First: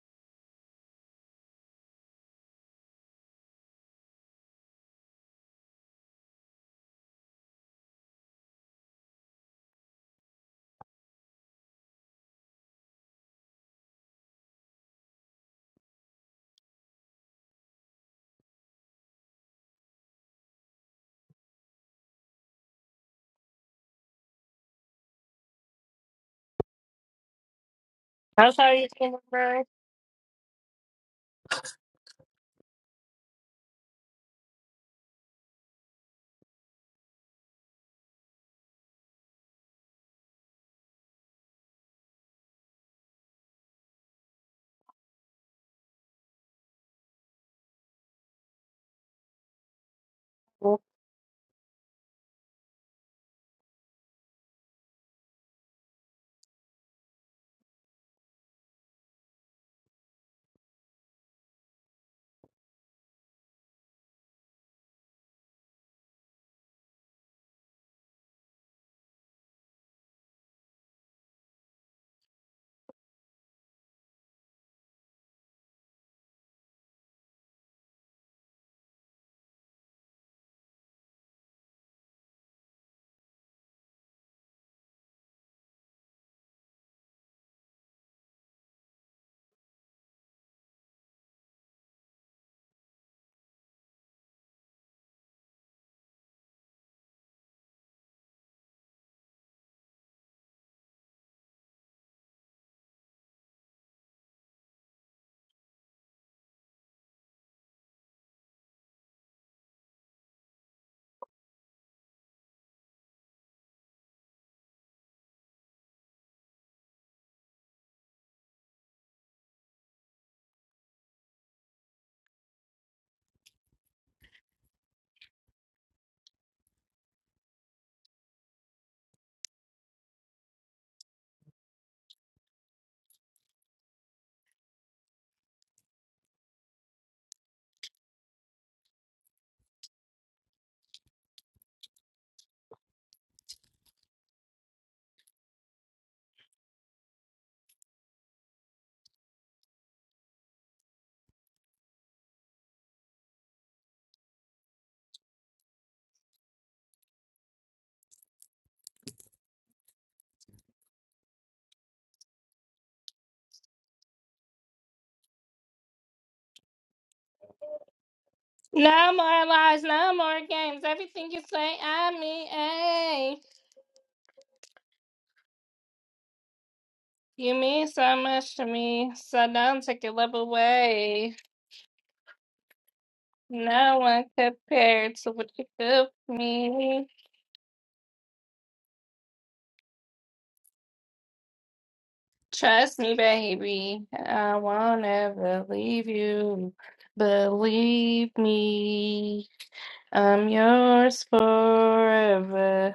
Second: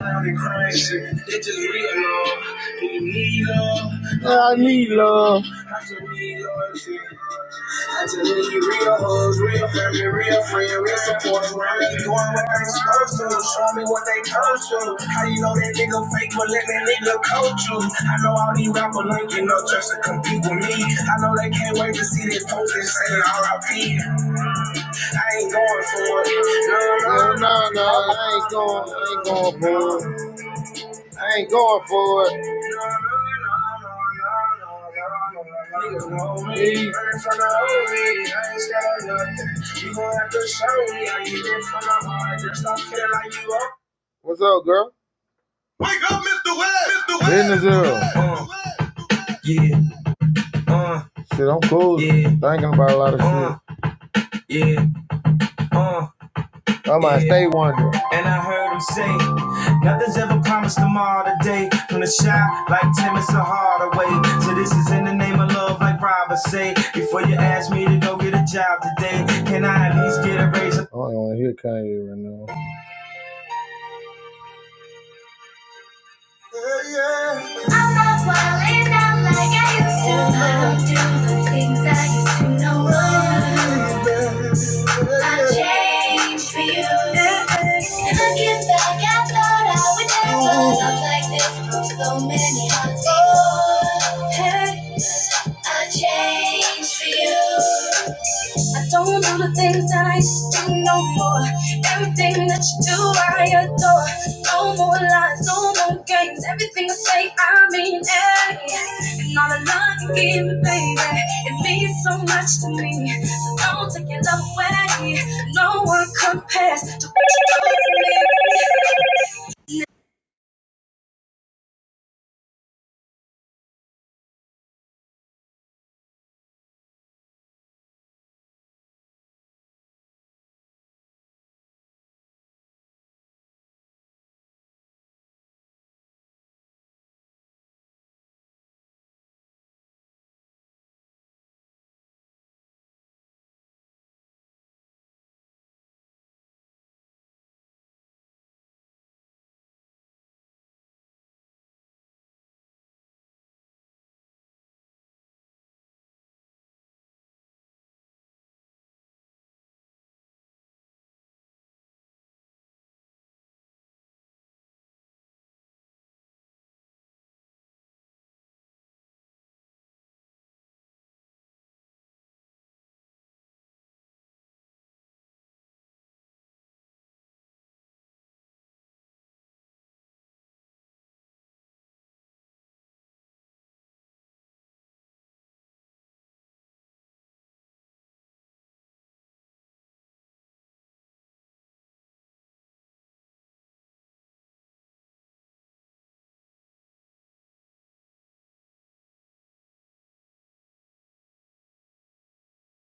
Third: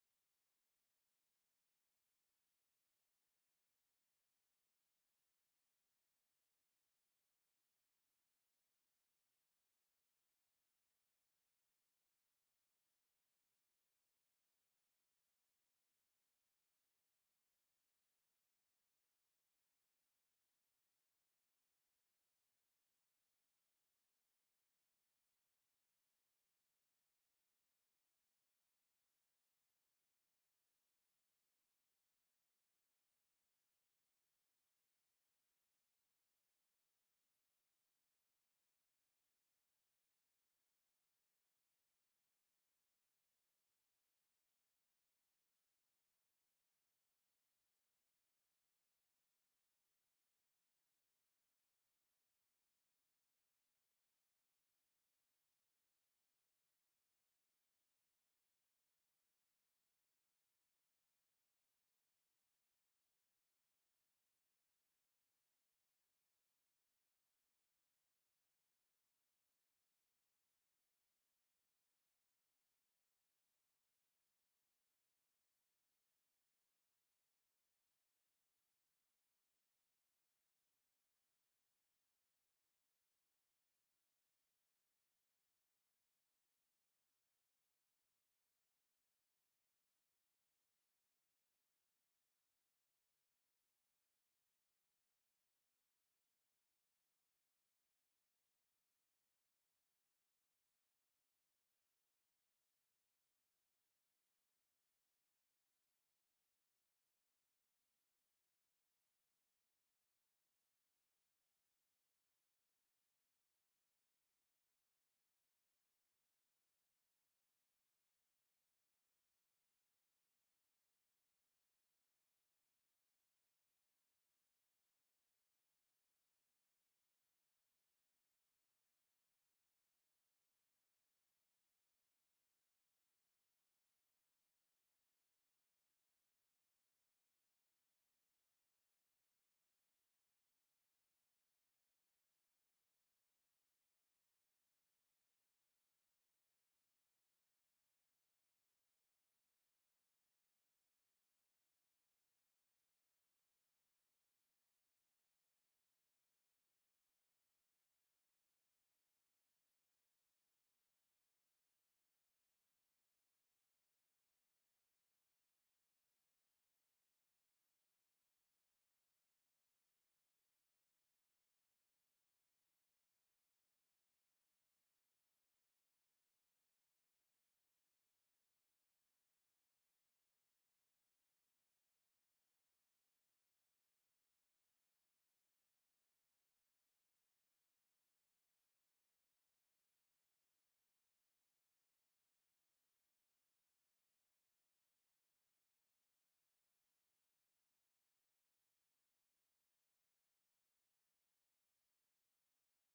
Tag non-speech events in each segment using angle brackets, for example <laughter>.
I need love. I just need love. No, no, no, no, I I'm ain't going, sorry, you I can ain't going for it. I ain't going for it. Niggas know me. Learn from the homies. I ain't scared of nothing. You gon' have to show me. I get it from my heart. Just don't feel like you up. What's up, girl? Wake up, Mr. West! Mr. West! Business up. Yeah. Uh, shit, I'm cool. Yeah. Thinking about a lot of uh, shit. Uh, yeah. Uh, I might stay wondering. And I heard him say, Nothing's ever promised tomorrow today. From the shy, like Timmons to Hardaway. So this is in the name of love, like Robert say. Before you ask me to go get a job today, can I at least get a raise? I don't want to hear Kanye right now. I'm not wildin' out like I used to. I don't do the things I used to know. I changed for you. looking back, I thought I would never love like this. So many hearts. I changed for you. I don't do the things that I used to do no more. Everything that you do, I adore. No more lies, no more games. Everything I say, I mean it. And all the love you give me, baby, it means so much to me. So don't take your love away. No one compares to what you do No more lies, no more games. Everything you say, I mean, hey, you mean so much to me, so don't take your love away. No one compared to what you do for me. Trust me, baby, I won't ever leave you. Believe me, I'm yours forever.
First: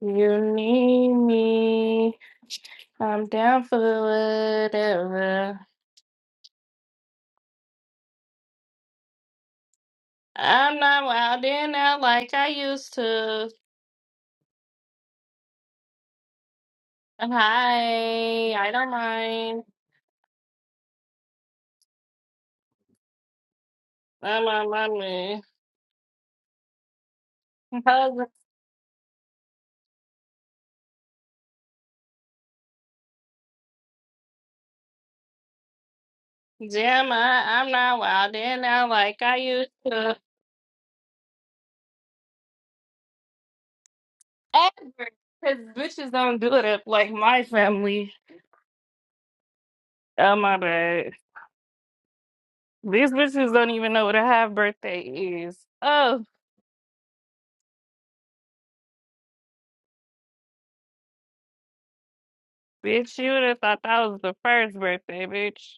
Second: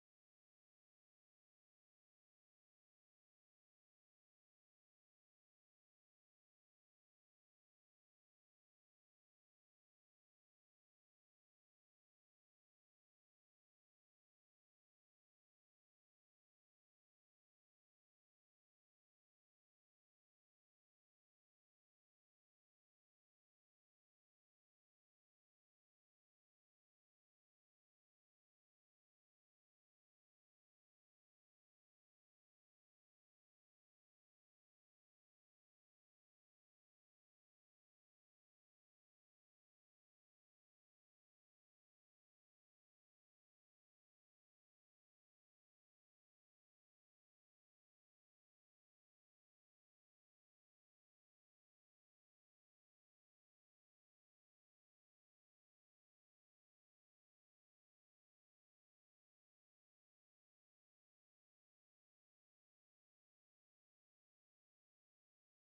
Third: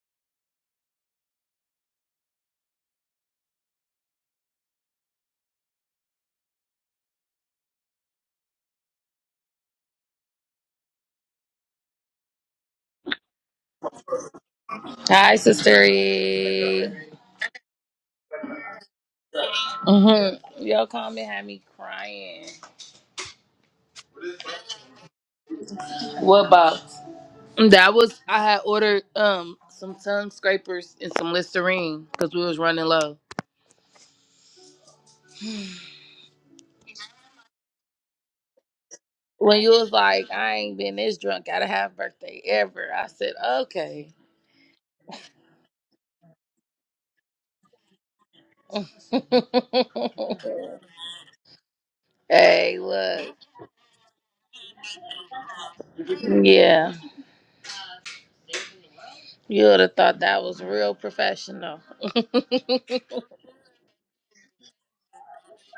You need me. I'm down for whatever. I'm not wildin' out like I used to. Hi, Sister E. Hi, I don't mind. Mhm. Your comment had me crying. I'm on my me. What box? That was I had ordered um some tongue scrapers and some Listerine because we was running low. damn! I- I'm not wildin' out like I When used you was to. like, I ain't been this drunk at a half birthday ever. I said, okay. Ever. Because bitches don't do it up like my family. <laughs> Oh, my bad. hey, These look. bitches don't even know what a half birthday is. Oh, Yeah, you would have thought that was real professional. <laughs> oh bitch, you would have thought that was the first birthday, bitch.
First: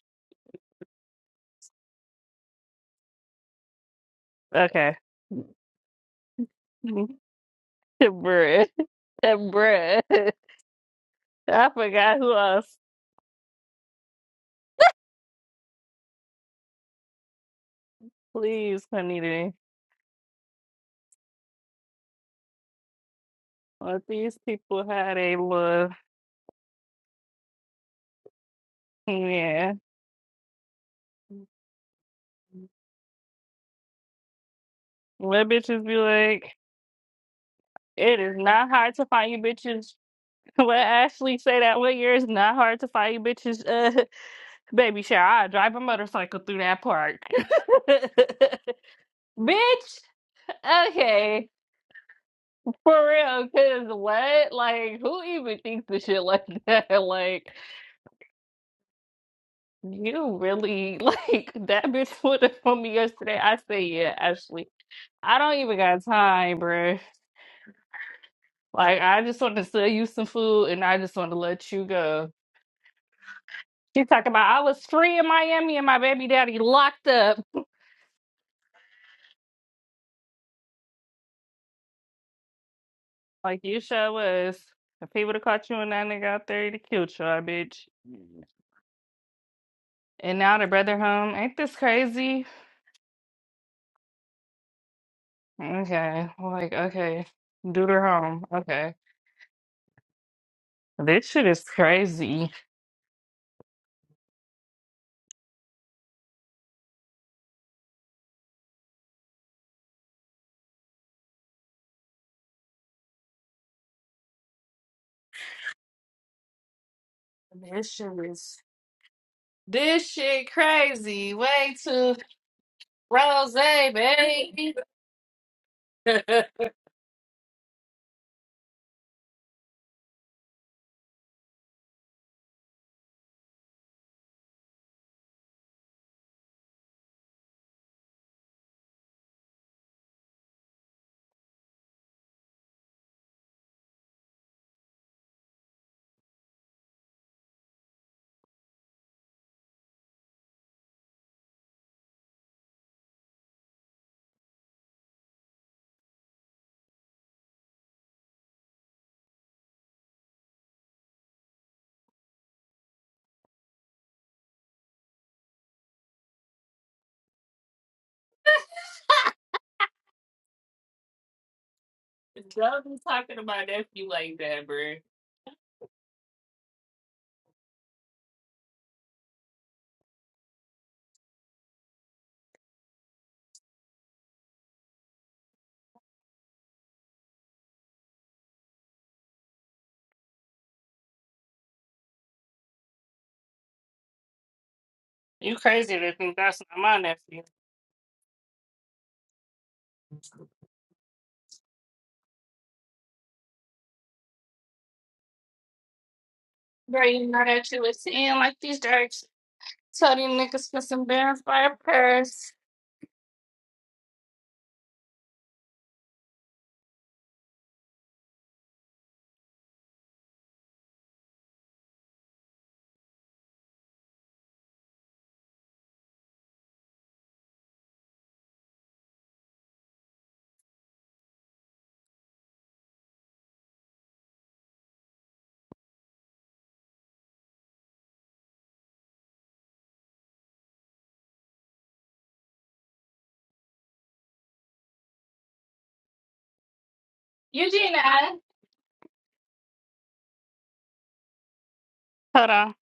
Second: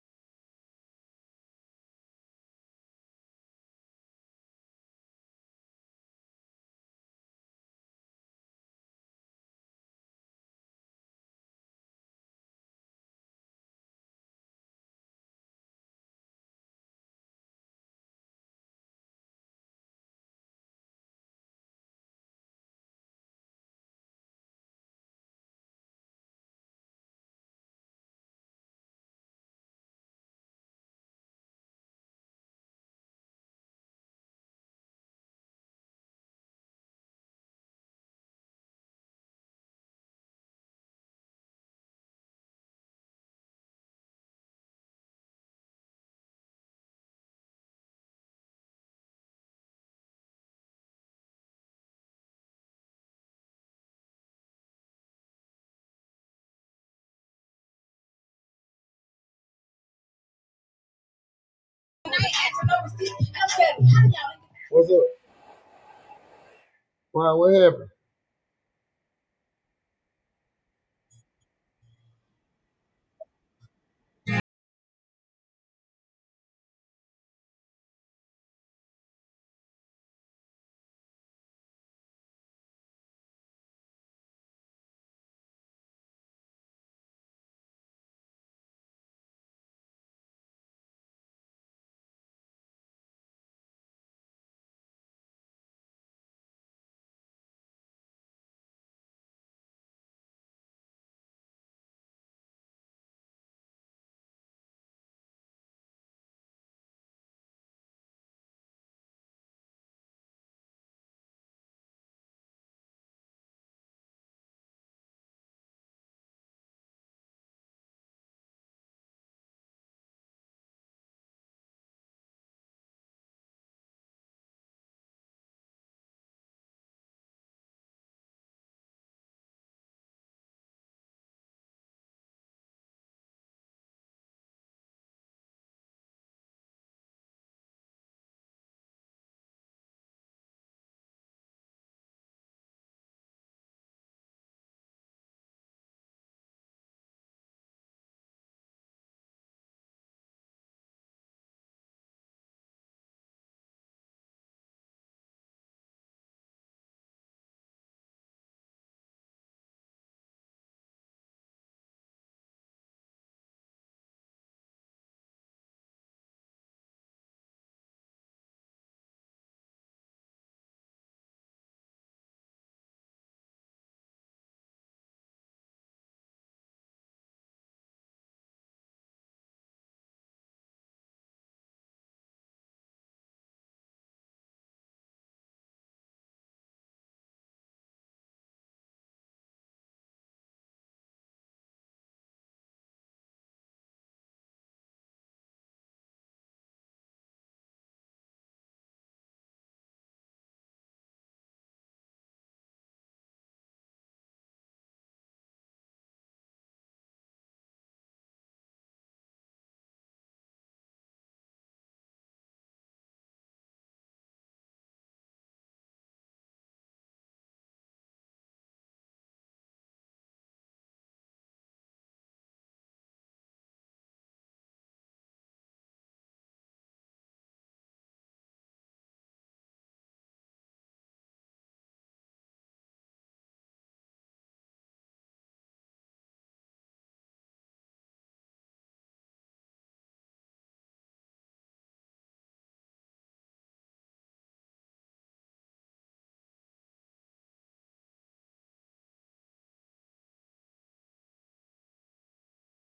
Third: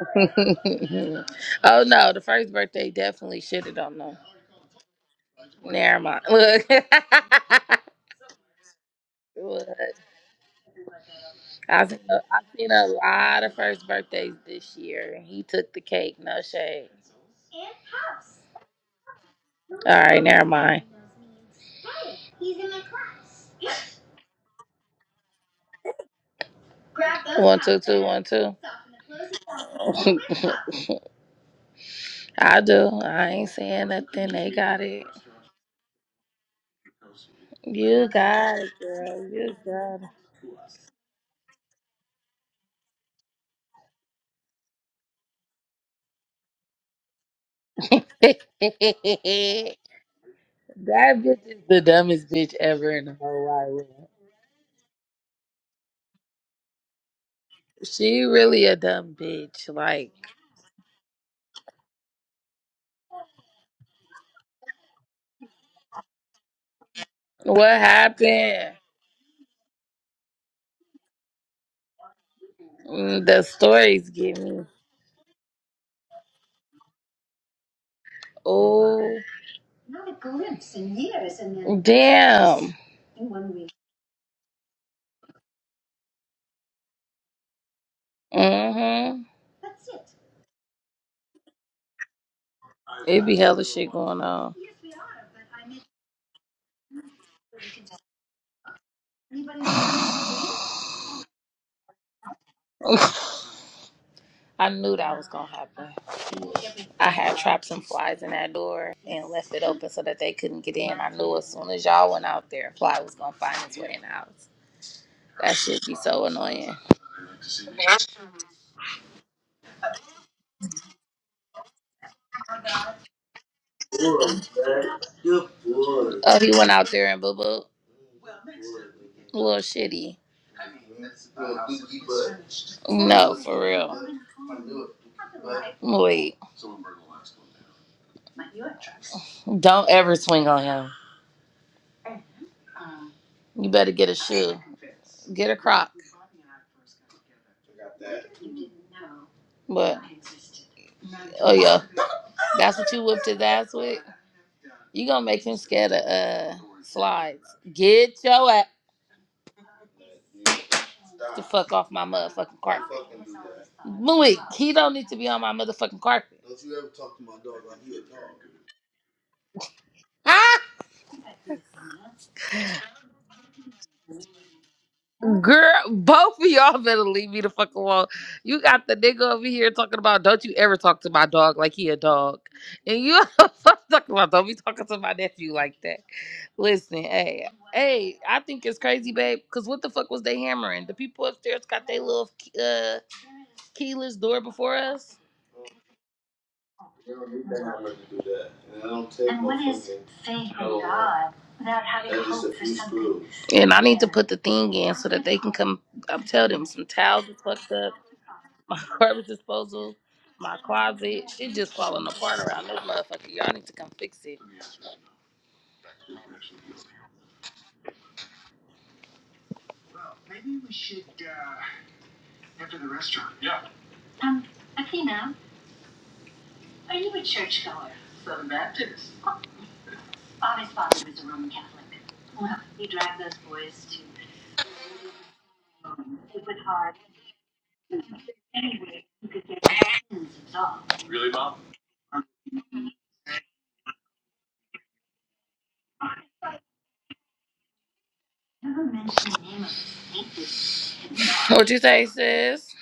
no, the first birthday definitely shitted on them. Okay. Never mind. Look, <laughs> Bruh. <laughs> Uh, Look, bruh. <laughs> I I've seen, a, forgot who I've else. seen a lot of first birthdays this year. He took the cake, no shade. Please, Juanita. Let these people had a love. One two. Yeah. <laughs> I do. I ain't saying nothing. They got it. Let bitches be like, You it is got not it, hard to girl. find you You bitches. got <laughs> Let Ashley say that one year it's not hard to find you bitches. Uh, <laughs> baby shower. I drive a motorcycle through that park. <laughs> it. <laughs> Bitch, that bitch okay. is the dumbest bitch ever in For the whole real, wide cause world. what? Like, who even thinks the shit like that? <laughs> Like, She really a dumb bitch. Like, You really <laughs> like that bitch put it on to me me. yesterday. I say, yeah, Ashley. What's up? I don't even got time, bruh. Why? what what happened? happened? Like, I just want to sell you some food and I just want to let you go. Mm, The She stories talking get about I me. was free in Miami and my baby daddy locked up. Oh, damn. Like, you sure was. If he would have caught you and that nigga out there, he'd have killed your bitch. Mm-hmm. And now the brother home. Ain't this crazy? It be hella shit going on. Okay. Like, okay. Dude her home. Okay. This shit is crazy. <laughs> I knew that was gonna happen. I had trapped some flies in that door and left it open so that they couldn't get in. I knew as soon as y'all went out there, a fly was gonna find its way in the house. That shit be so annoying. This shit is This shit crazy. Way to rose, baby. <laughs> Oh, he Don't went out there and boo boo. Little shitty. Mm, Wait, don't ever swing on him. You better get a shit, get a crop. But oh yeah, that's what you whipped his ass with. You gonna make him scared of uh Get your ass fuck off my motherfucking car. Malik, he don't need to be on my motherfucking carpet. Ah, be talking to my nephew like that, bro. girl, both of y'all better leave me the fuck alone. You got the nigga over here talking about don't you ever talk to my dog like he a dog, and you <laughs> talking about don't be talking to my nephew like that. Listen, hey, hey, I think it's crazy, babe. Cause what the fuck was they hammering? The people upstairs got their little uh, keyless door before us, You crazy to think that's not my nephew. and I need put the thing in. Come, I'm tell them some Bro, towels you and know fuck that you was seeing like my these <laughs> jerks. garbage disposal, Tell these my niggas for some closet. bands Shit by a just falling apart purse. around this motherfucker. Y'all need to come fix it. Eugenia. What you say, Hold sis? on.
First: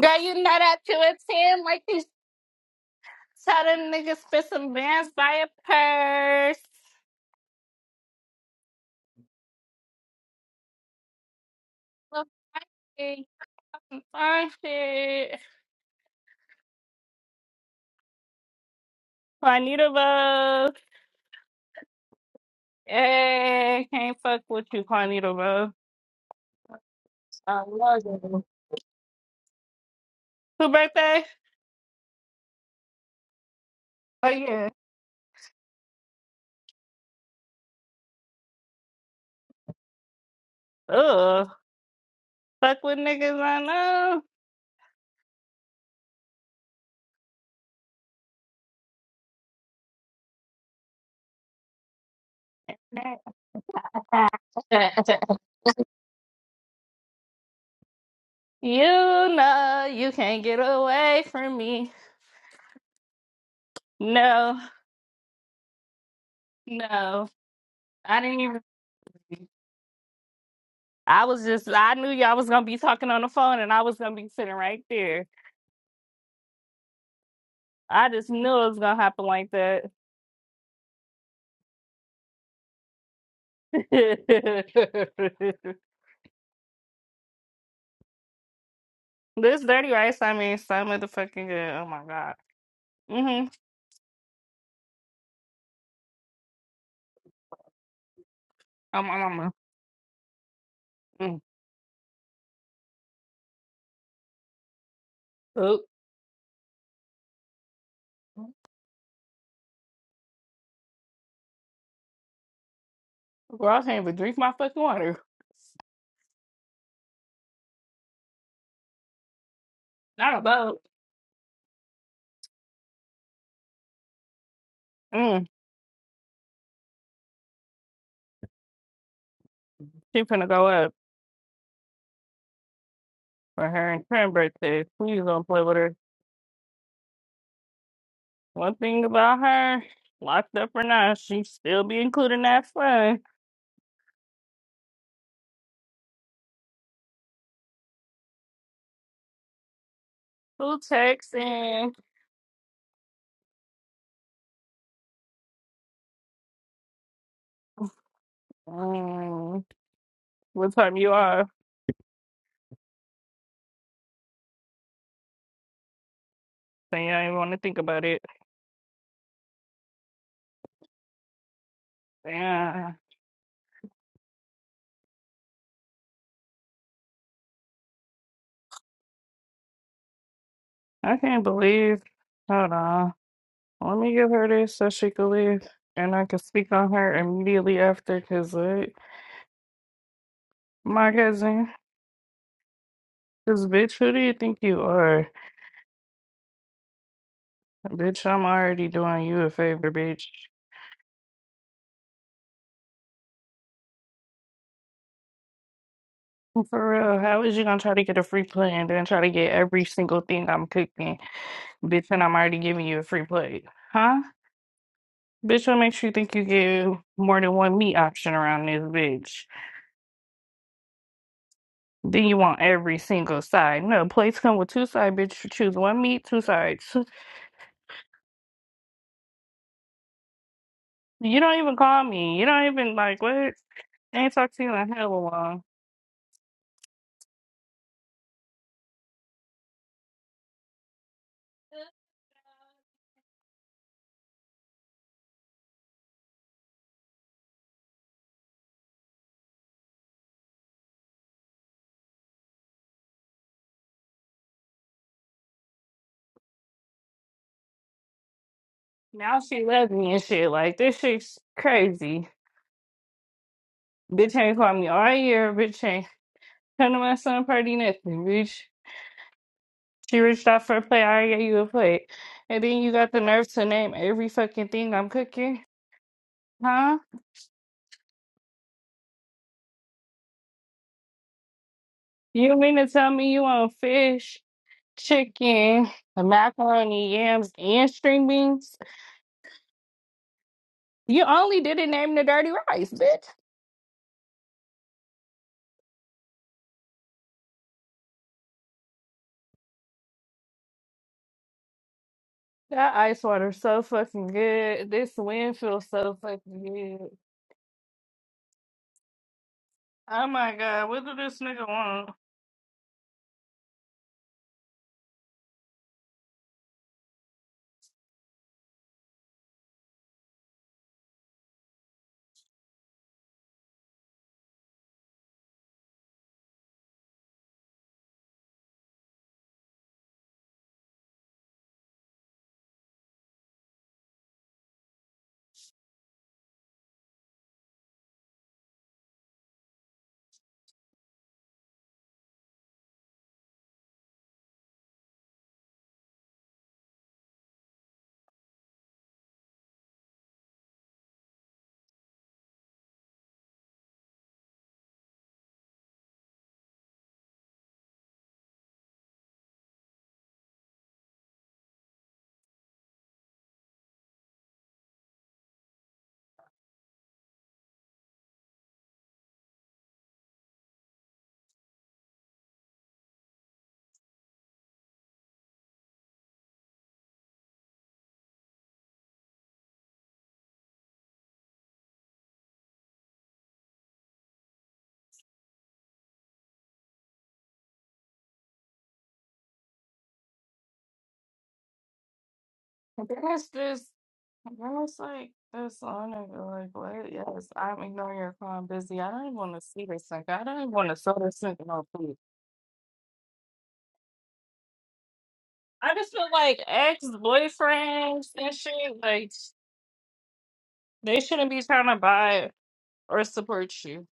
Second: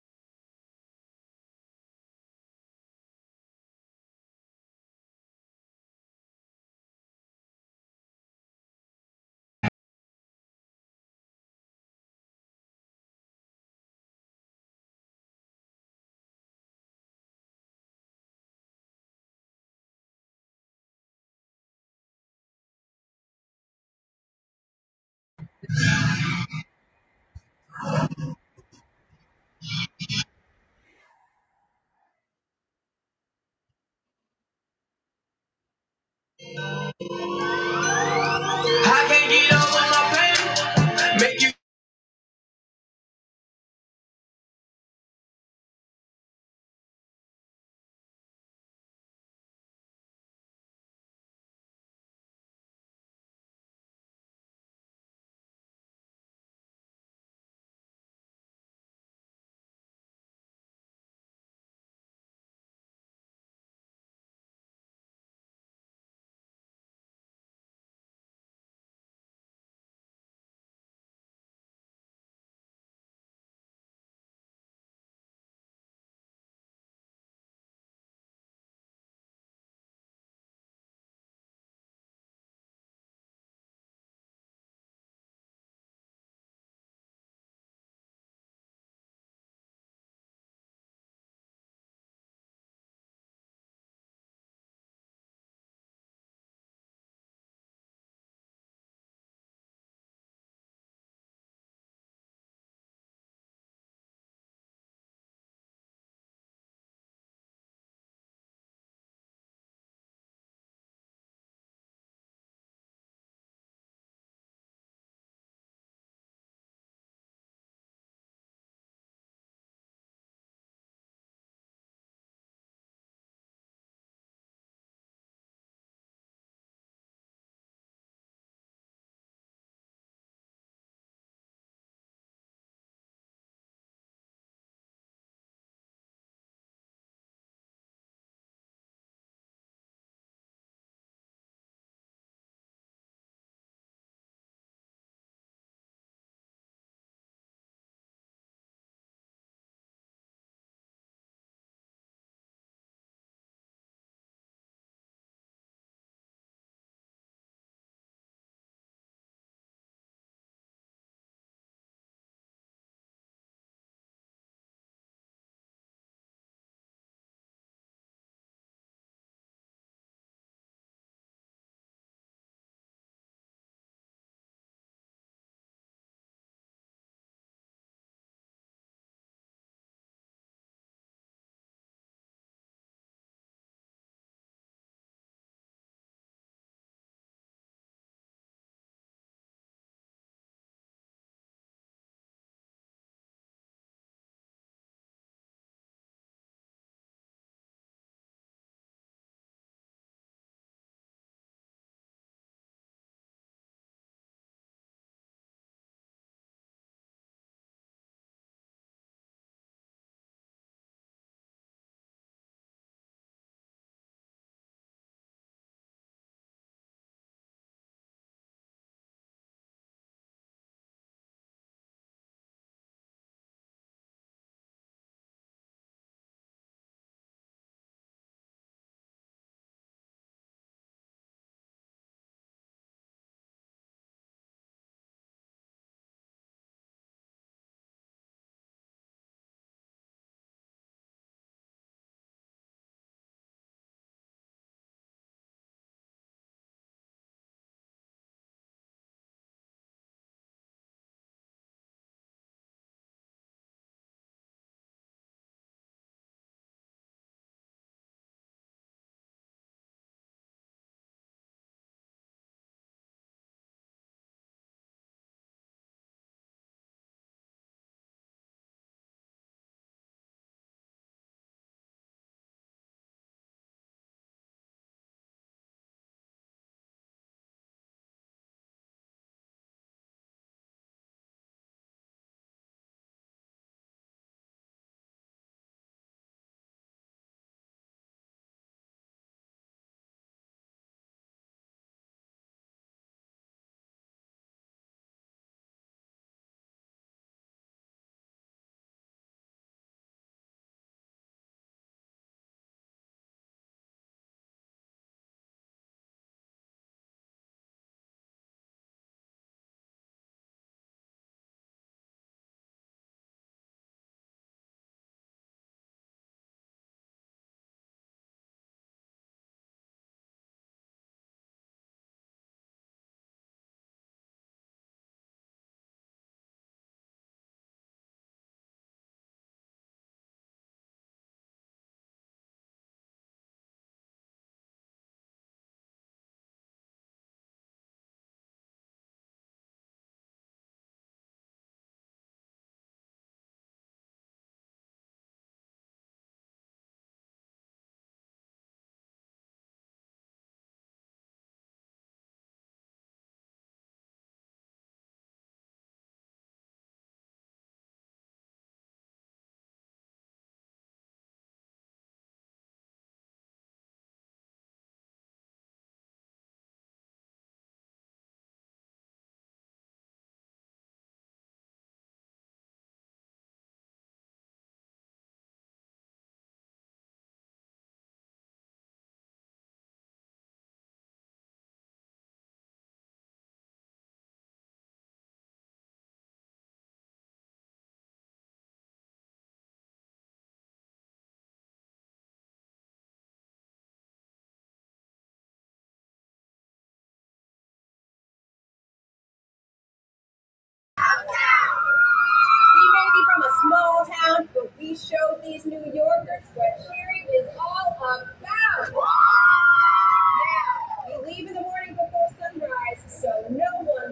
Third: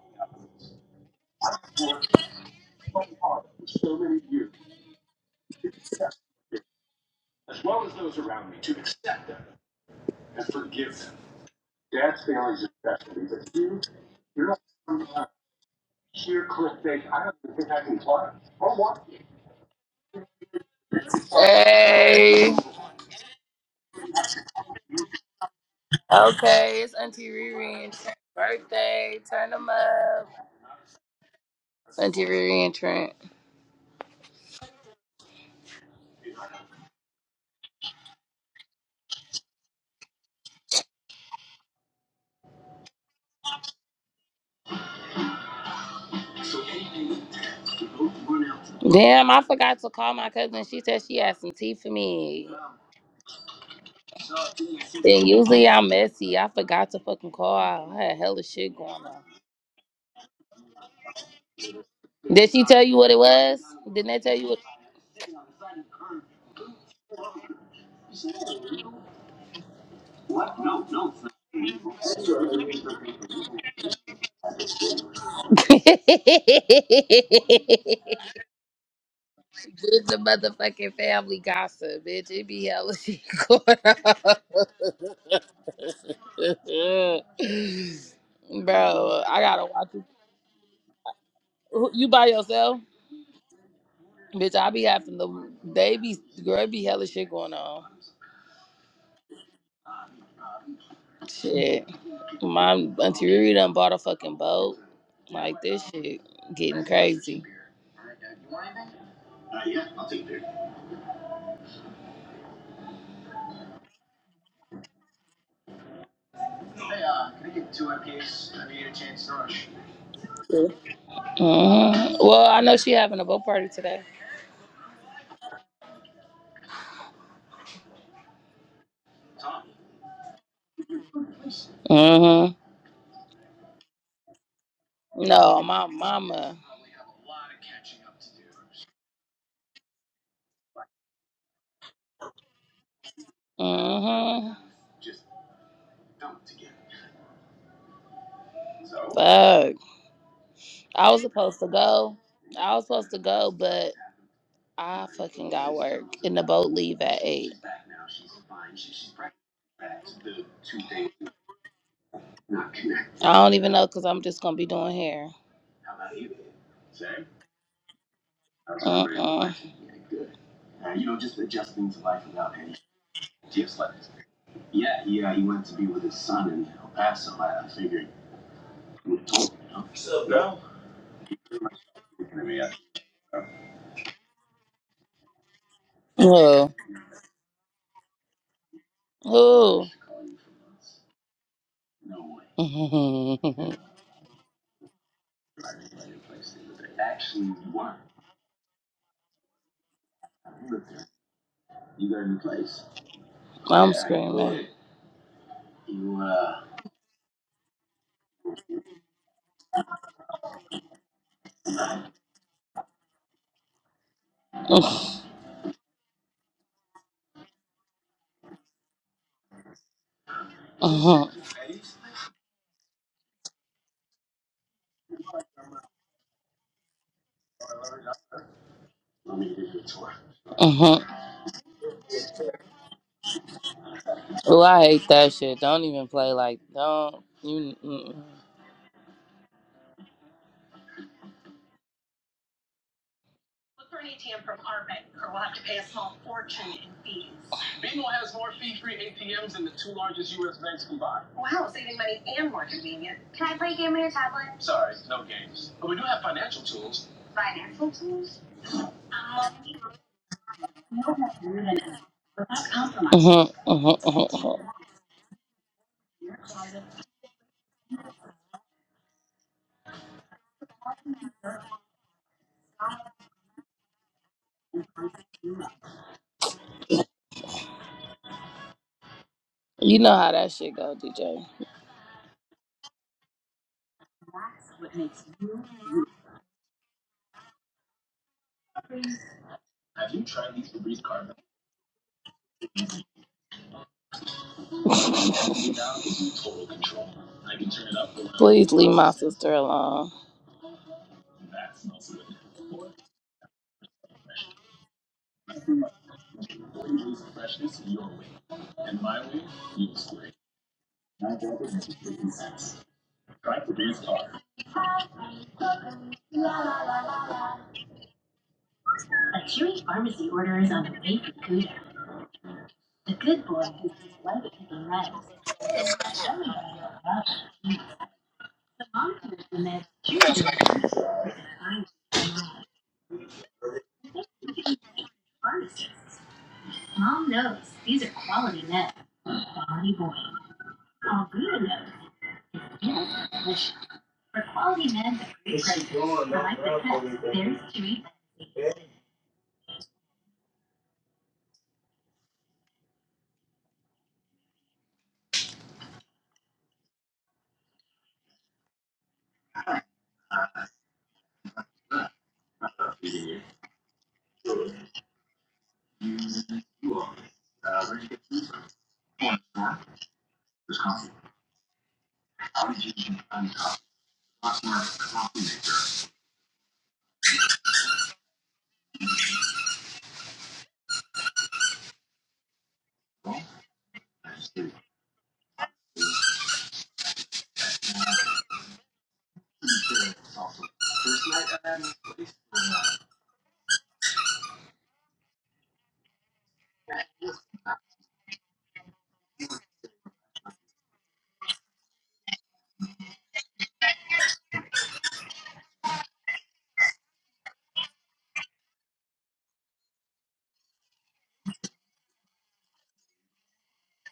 Girl, you know that you was seeing like these. Tell them niggas for some bands by a purse. Look, I see some fun shit. Juanita Buzz. Hey. Hey, can't fuck with you, Juanito, bro. Okay, it's Auntie I Riri and love Trent's you. Birthday, turn them up. Who birthday? Auntie Riri and Trent. Oh yeah. Ugh. Fuck with niggas I know. Damn, I forgot to call my cousin. She said she had some tea for me. <laughs> Then usually I'm messy. I forgot to fucking call. I had hella shit you going on. know you can't get away from me. Did she tell you what it was? Didn't they tell you No, no. I didn't even I was just I knew y'all was gonna be talking on the phone and I was gonna be sitting right there. what? <laughs> I just knew it was gonna happen like that. With the motherfucking family gossip, bitch. It be hella <laughs> shit going <laughs> on. <laughs> Bro, I this gotta watch dirty it. rice I mean so motherfucking good. Oh Who- my You by god. yourself? hmm Bitch, I be having the they be girl it be hella shit going on. Oh my mama. Mm. Shit. My auntie Riri done bought a fucking boat. Like Oop. this shit getting crazy. Girl, I can't even drink my fucking water. Not a boat. hmm Well, I know she having a boat party today. Mm. She finna go up hmm for her and her birthday. Please don't play No, with my her. mama. One thing about her, locked up or not, she still be including that fun. hmm Fuck. Who I was supposed to texting? go. I was supposed to go, but I fucking got work. And the boat leave at 8. Mm. What time you are? I don't even know because I'm just going to be doing hair. Saying I ain't want to think about it. Uh-uh. Yeah. I can't believe. Hold on. Let me give her this so she can leave. And I can speak Who? on her immediately after because Who? my cousin. Cause <laughs> bitch, who do you think you are? Bitch, I'm already doing you a favor, bitch. I'm screaming. <laughs> For real, how is you gonna try to get a free plate and then try to get every single thing I'm cooking, bitch? And I'm already giving you a free plate, huh? Uh-huh, Bitch, what makes you think you get more than one meat option around this bitch? uh-huh. Then you want every single side. No, plates come with two side, bitch. You choose one meat, two sides. <laughs> You don't even call me. You don't even like what? I ain't talked Oh, to you I in hate hella that long. shit. Don't even play like don't you. mm-mm. <laughs> Now she loves me and shit. Like this shit's crazy. Uh-huh, uh-huh, uh-huh, Bitch uh-huh. ain't called me all year. Bitch ain't come to my son party nothing. Bitch, she reached out for a plate. I already gave you a plate, and then you got the nerve to name every fucking thing I'm cooking, huh? You know how that shit go, DJ. You mean to tell me you want fish, chicken, macaroni, yams, and string beans? You only didn't name the dirty rice, bitch. Please leave my sister alone. That ice water so fucking good. This wind feels so fucking good. Oh my god, what do this nigga want? That's this. That's like this on nigga. Like what? Yes, I'm ignoring your call. I'm busy. I don't even want to see this nigga. I don't even want to sell this nigga no food. I just feel like ex boyfriends and shit. Like they shouldn't be trying to buy. or support you.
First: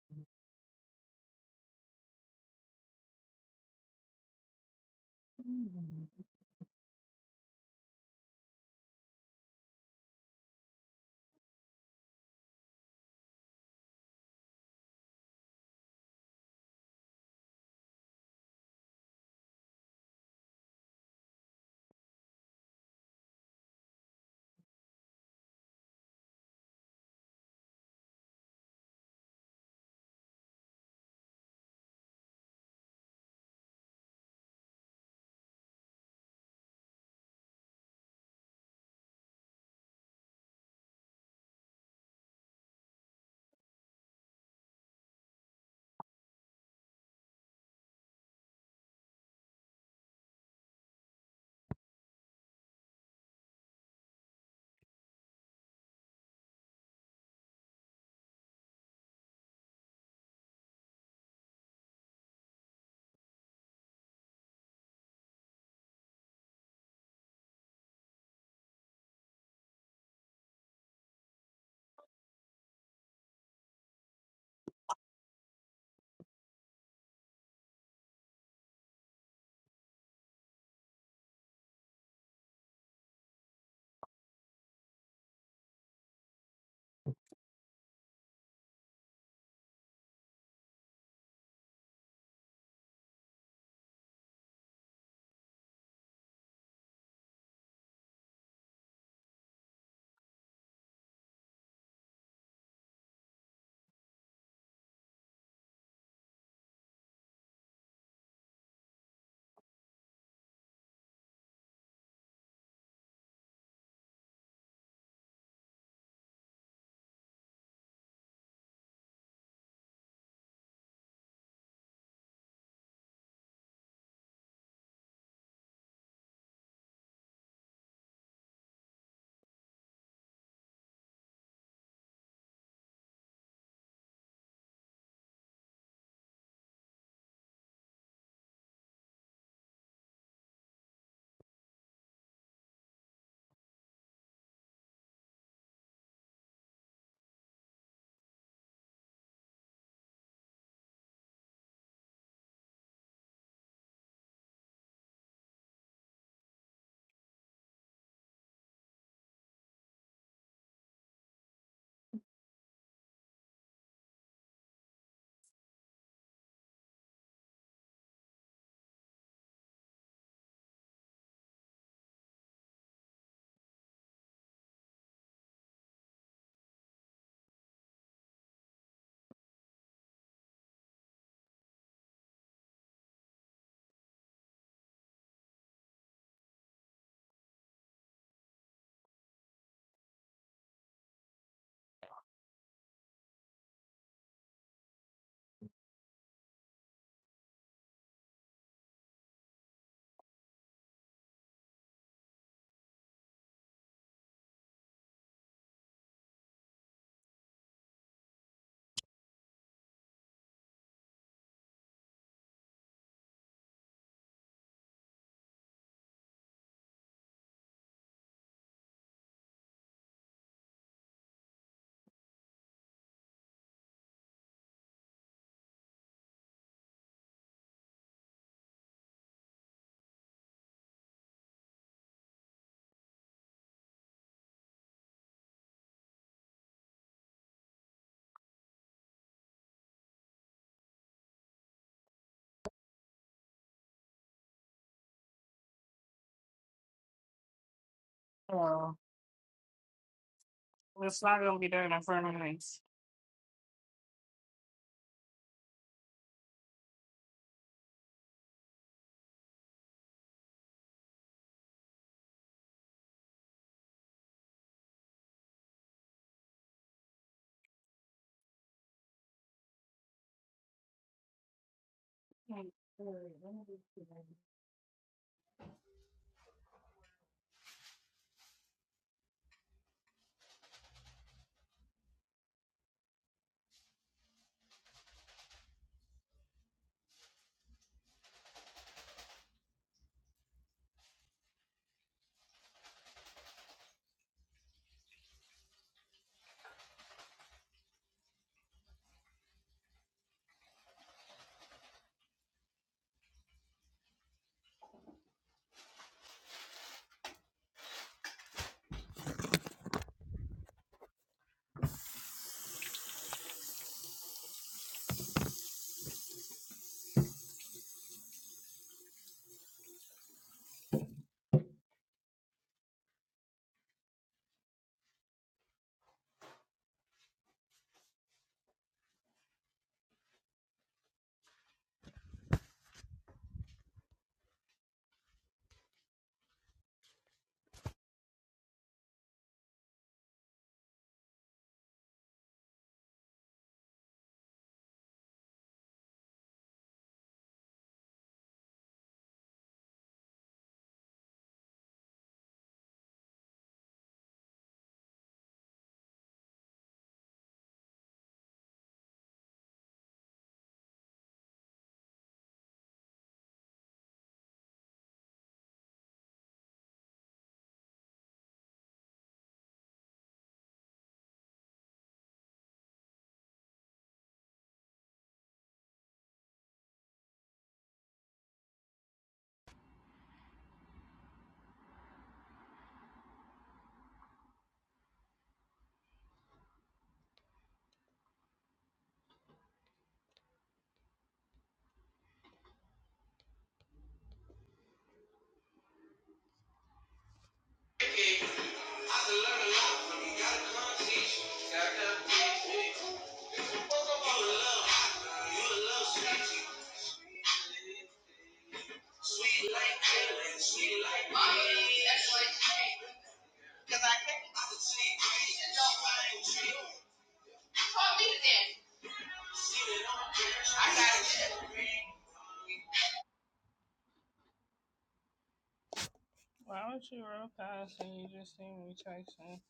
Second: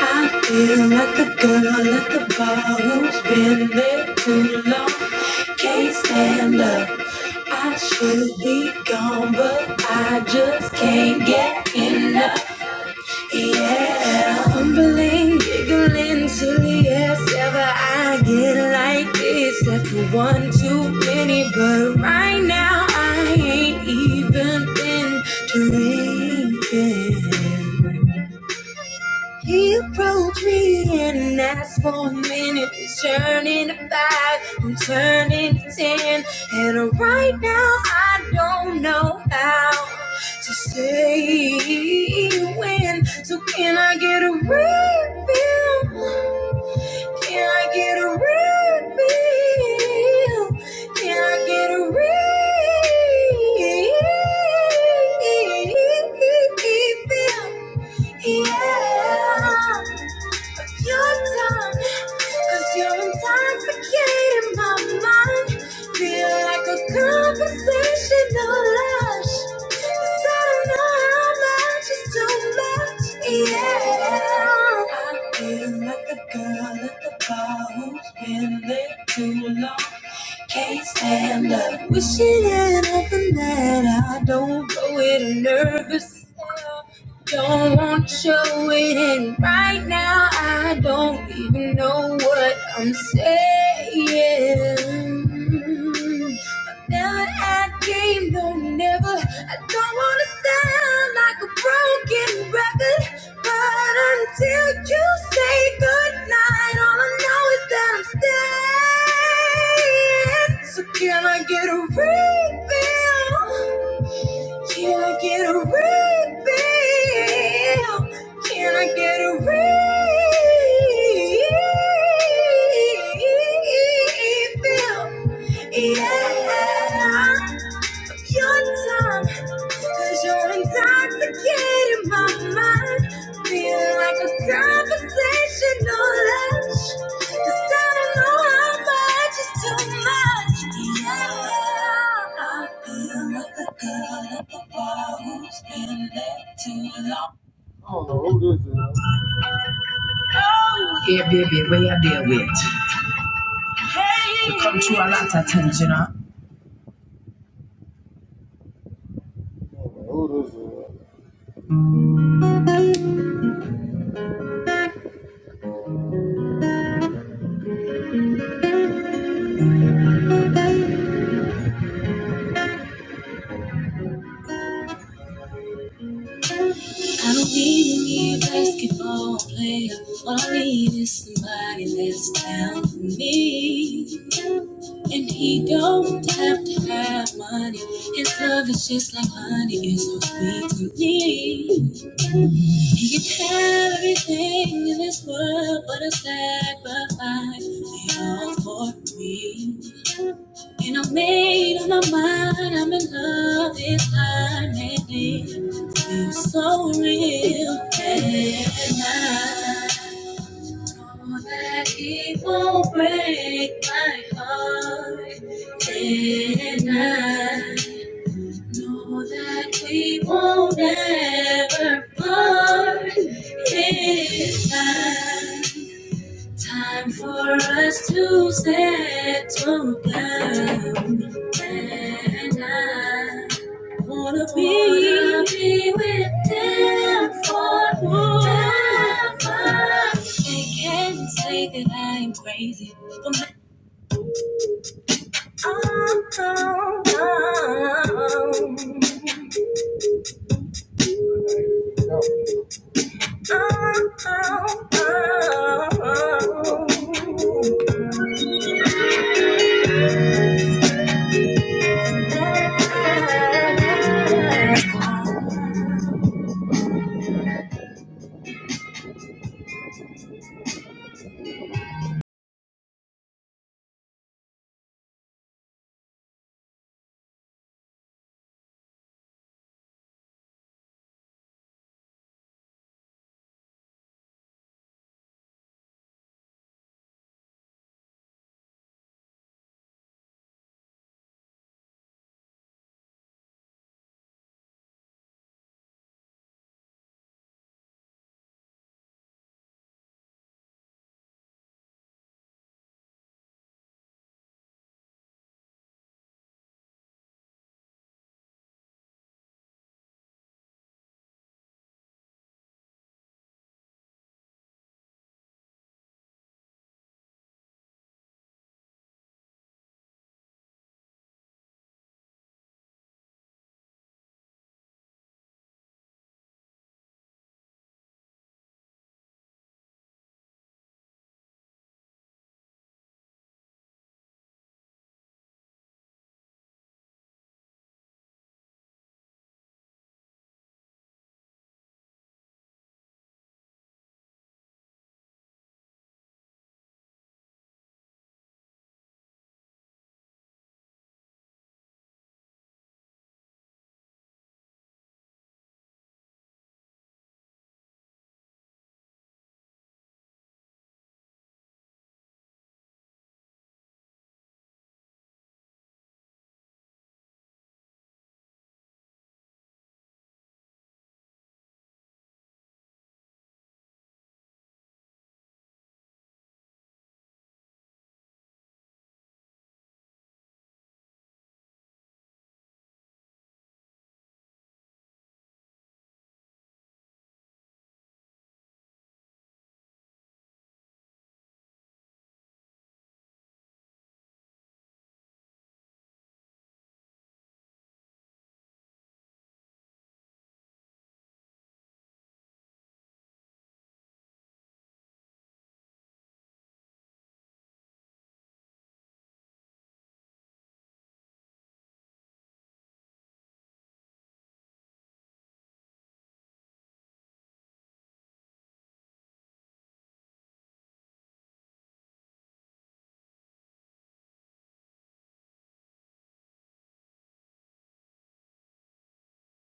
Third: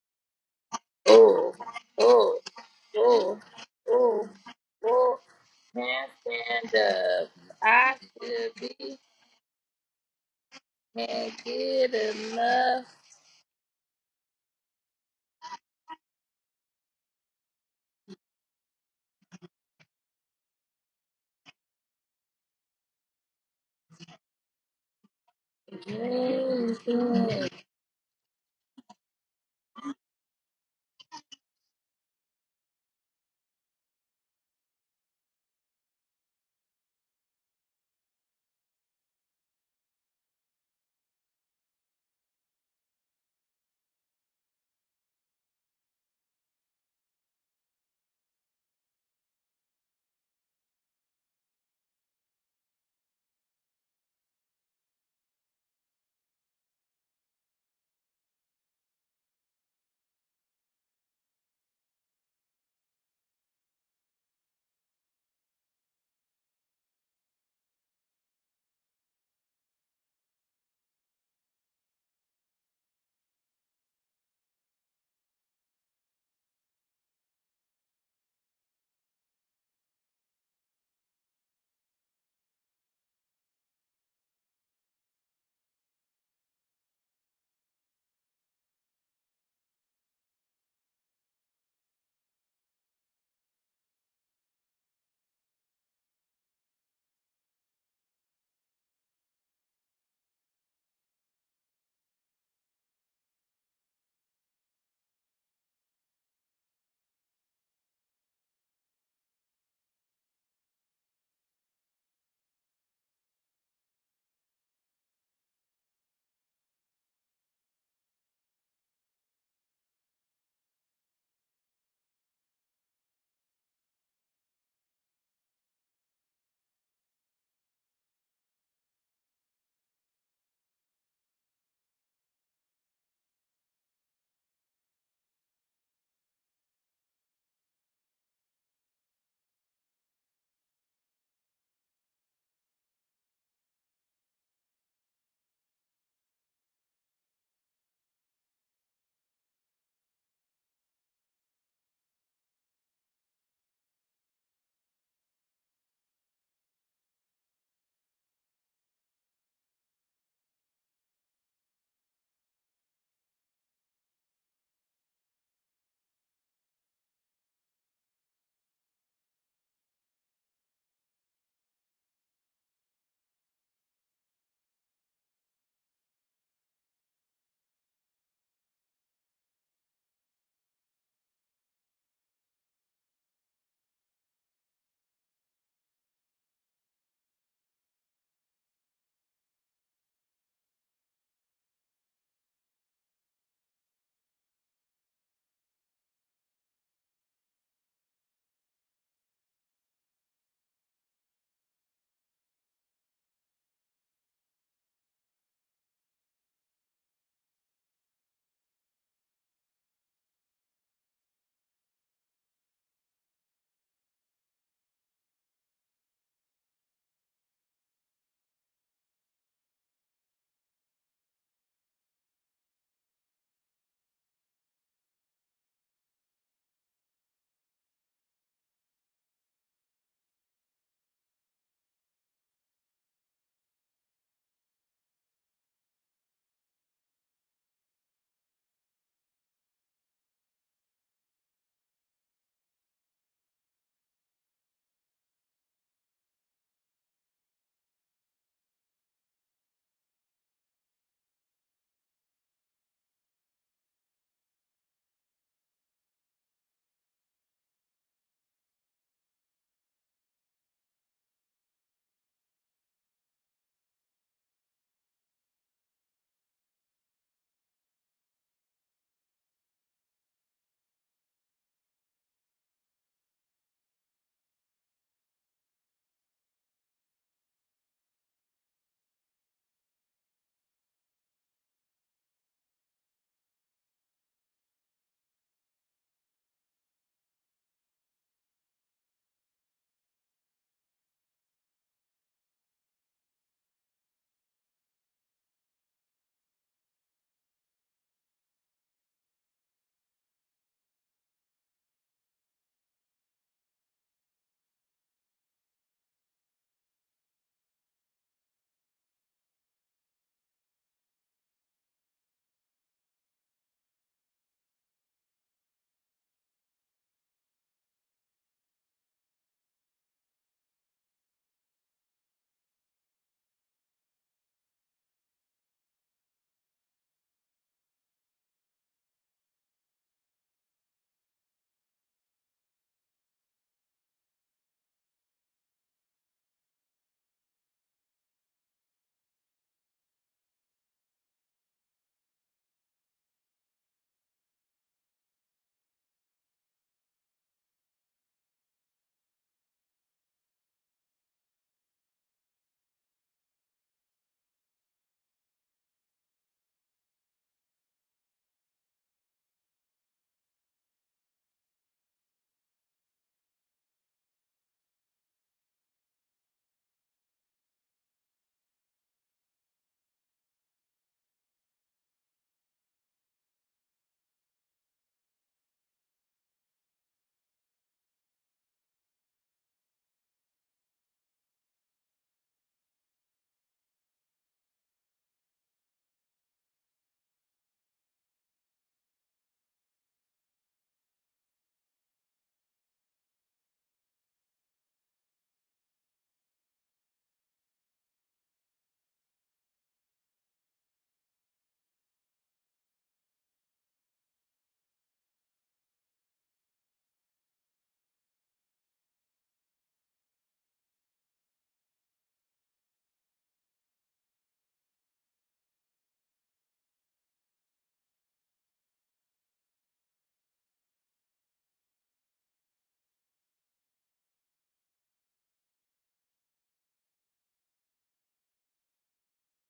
I feel like the Who, girl at who, the bar who's who, been there who, too long. who Can't can stand stand up. up? I I should should be be gone, but I just can't get here. enough. Yeah, fumbling, giggling, silly as ever. I get like this after one too many, but right now I ain't even been drinking. He approached me and asked for a minute. He's turning to five, I'm turning to ten. And right now I don't know how to say when. So can I get a refill? Can I get a refill? Can I get a refill? Yeah. of your done, cause you're intoxicating my mind. Feel like a conversational lush. Yeah, I feel like the girl at the bar who's been there too long. Can't stand up. Wishing and hoping that I don't go it. I'm nervous. Don't want to show it. And right now, I don't even know what I'm saying. Now that I came, don't never. I don't want to sound like a broken record. But until you say goodnight, all I know is that I'm staying. So can I get a refill? Can I get a refill? Can I get a refill? Yeah, of your time, you you're intoxicating my mind. Feel like a conversational lunch. 'cause I don't know how much is too much. Yeah, I feel like a girl at the bar who's been there too long. I don't know who this is. I don't know who this is. I don't need a basketball player. All I need is somebody that's down for me. And he don't have to have money. His love is just like honey, it's so sweet to me. He can have everything in this world, but a sacrifice it all for me. And I made up my mind, I'm in love this time, and it feels so real. And I so that he won't break my heart. And I know that we won't ever part. It's time, time for us to settle down. And I Wanna be, with them forever. They can say that I am crazy, but my oh, oh, Well, it's not gonna be done in front of me. oh, oh, oh, oh. oh. Why would you roll past and you just see me chasing?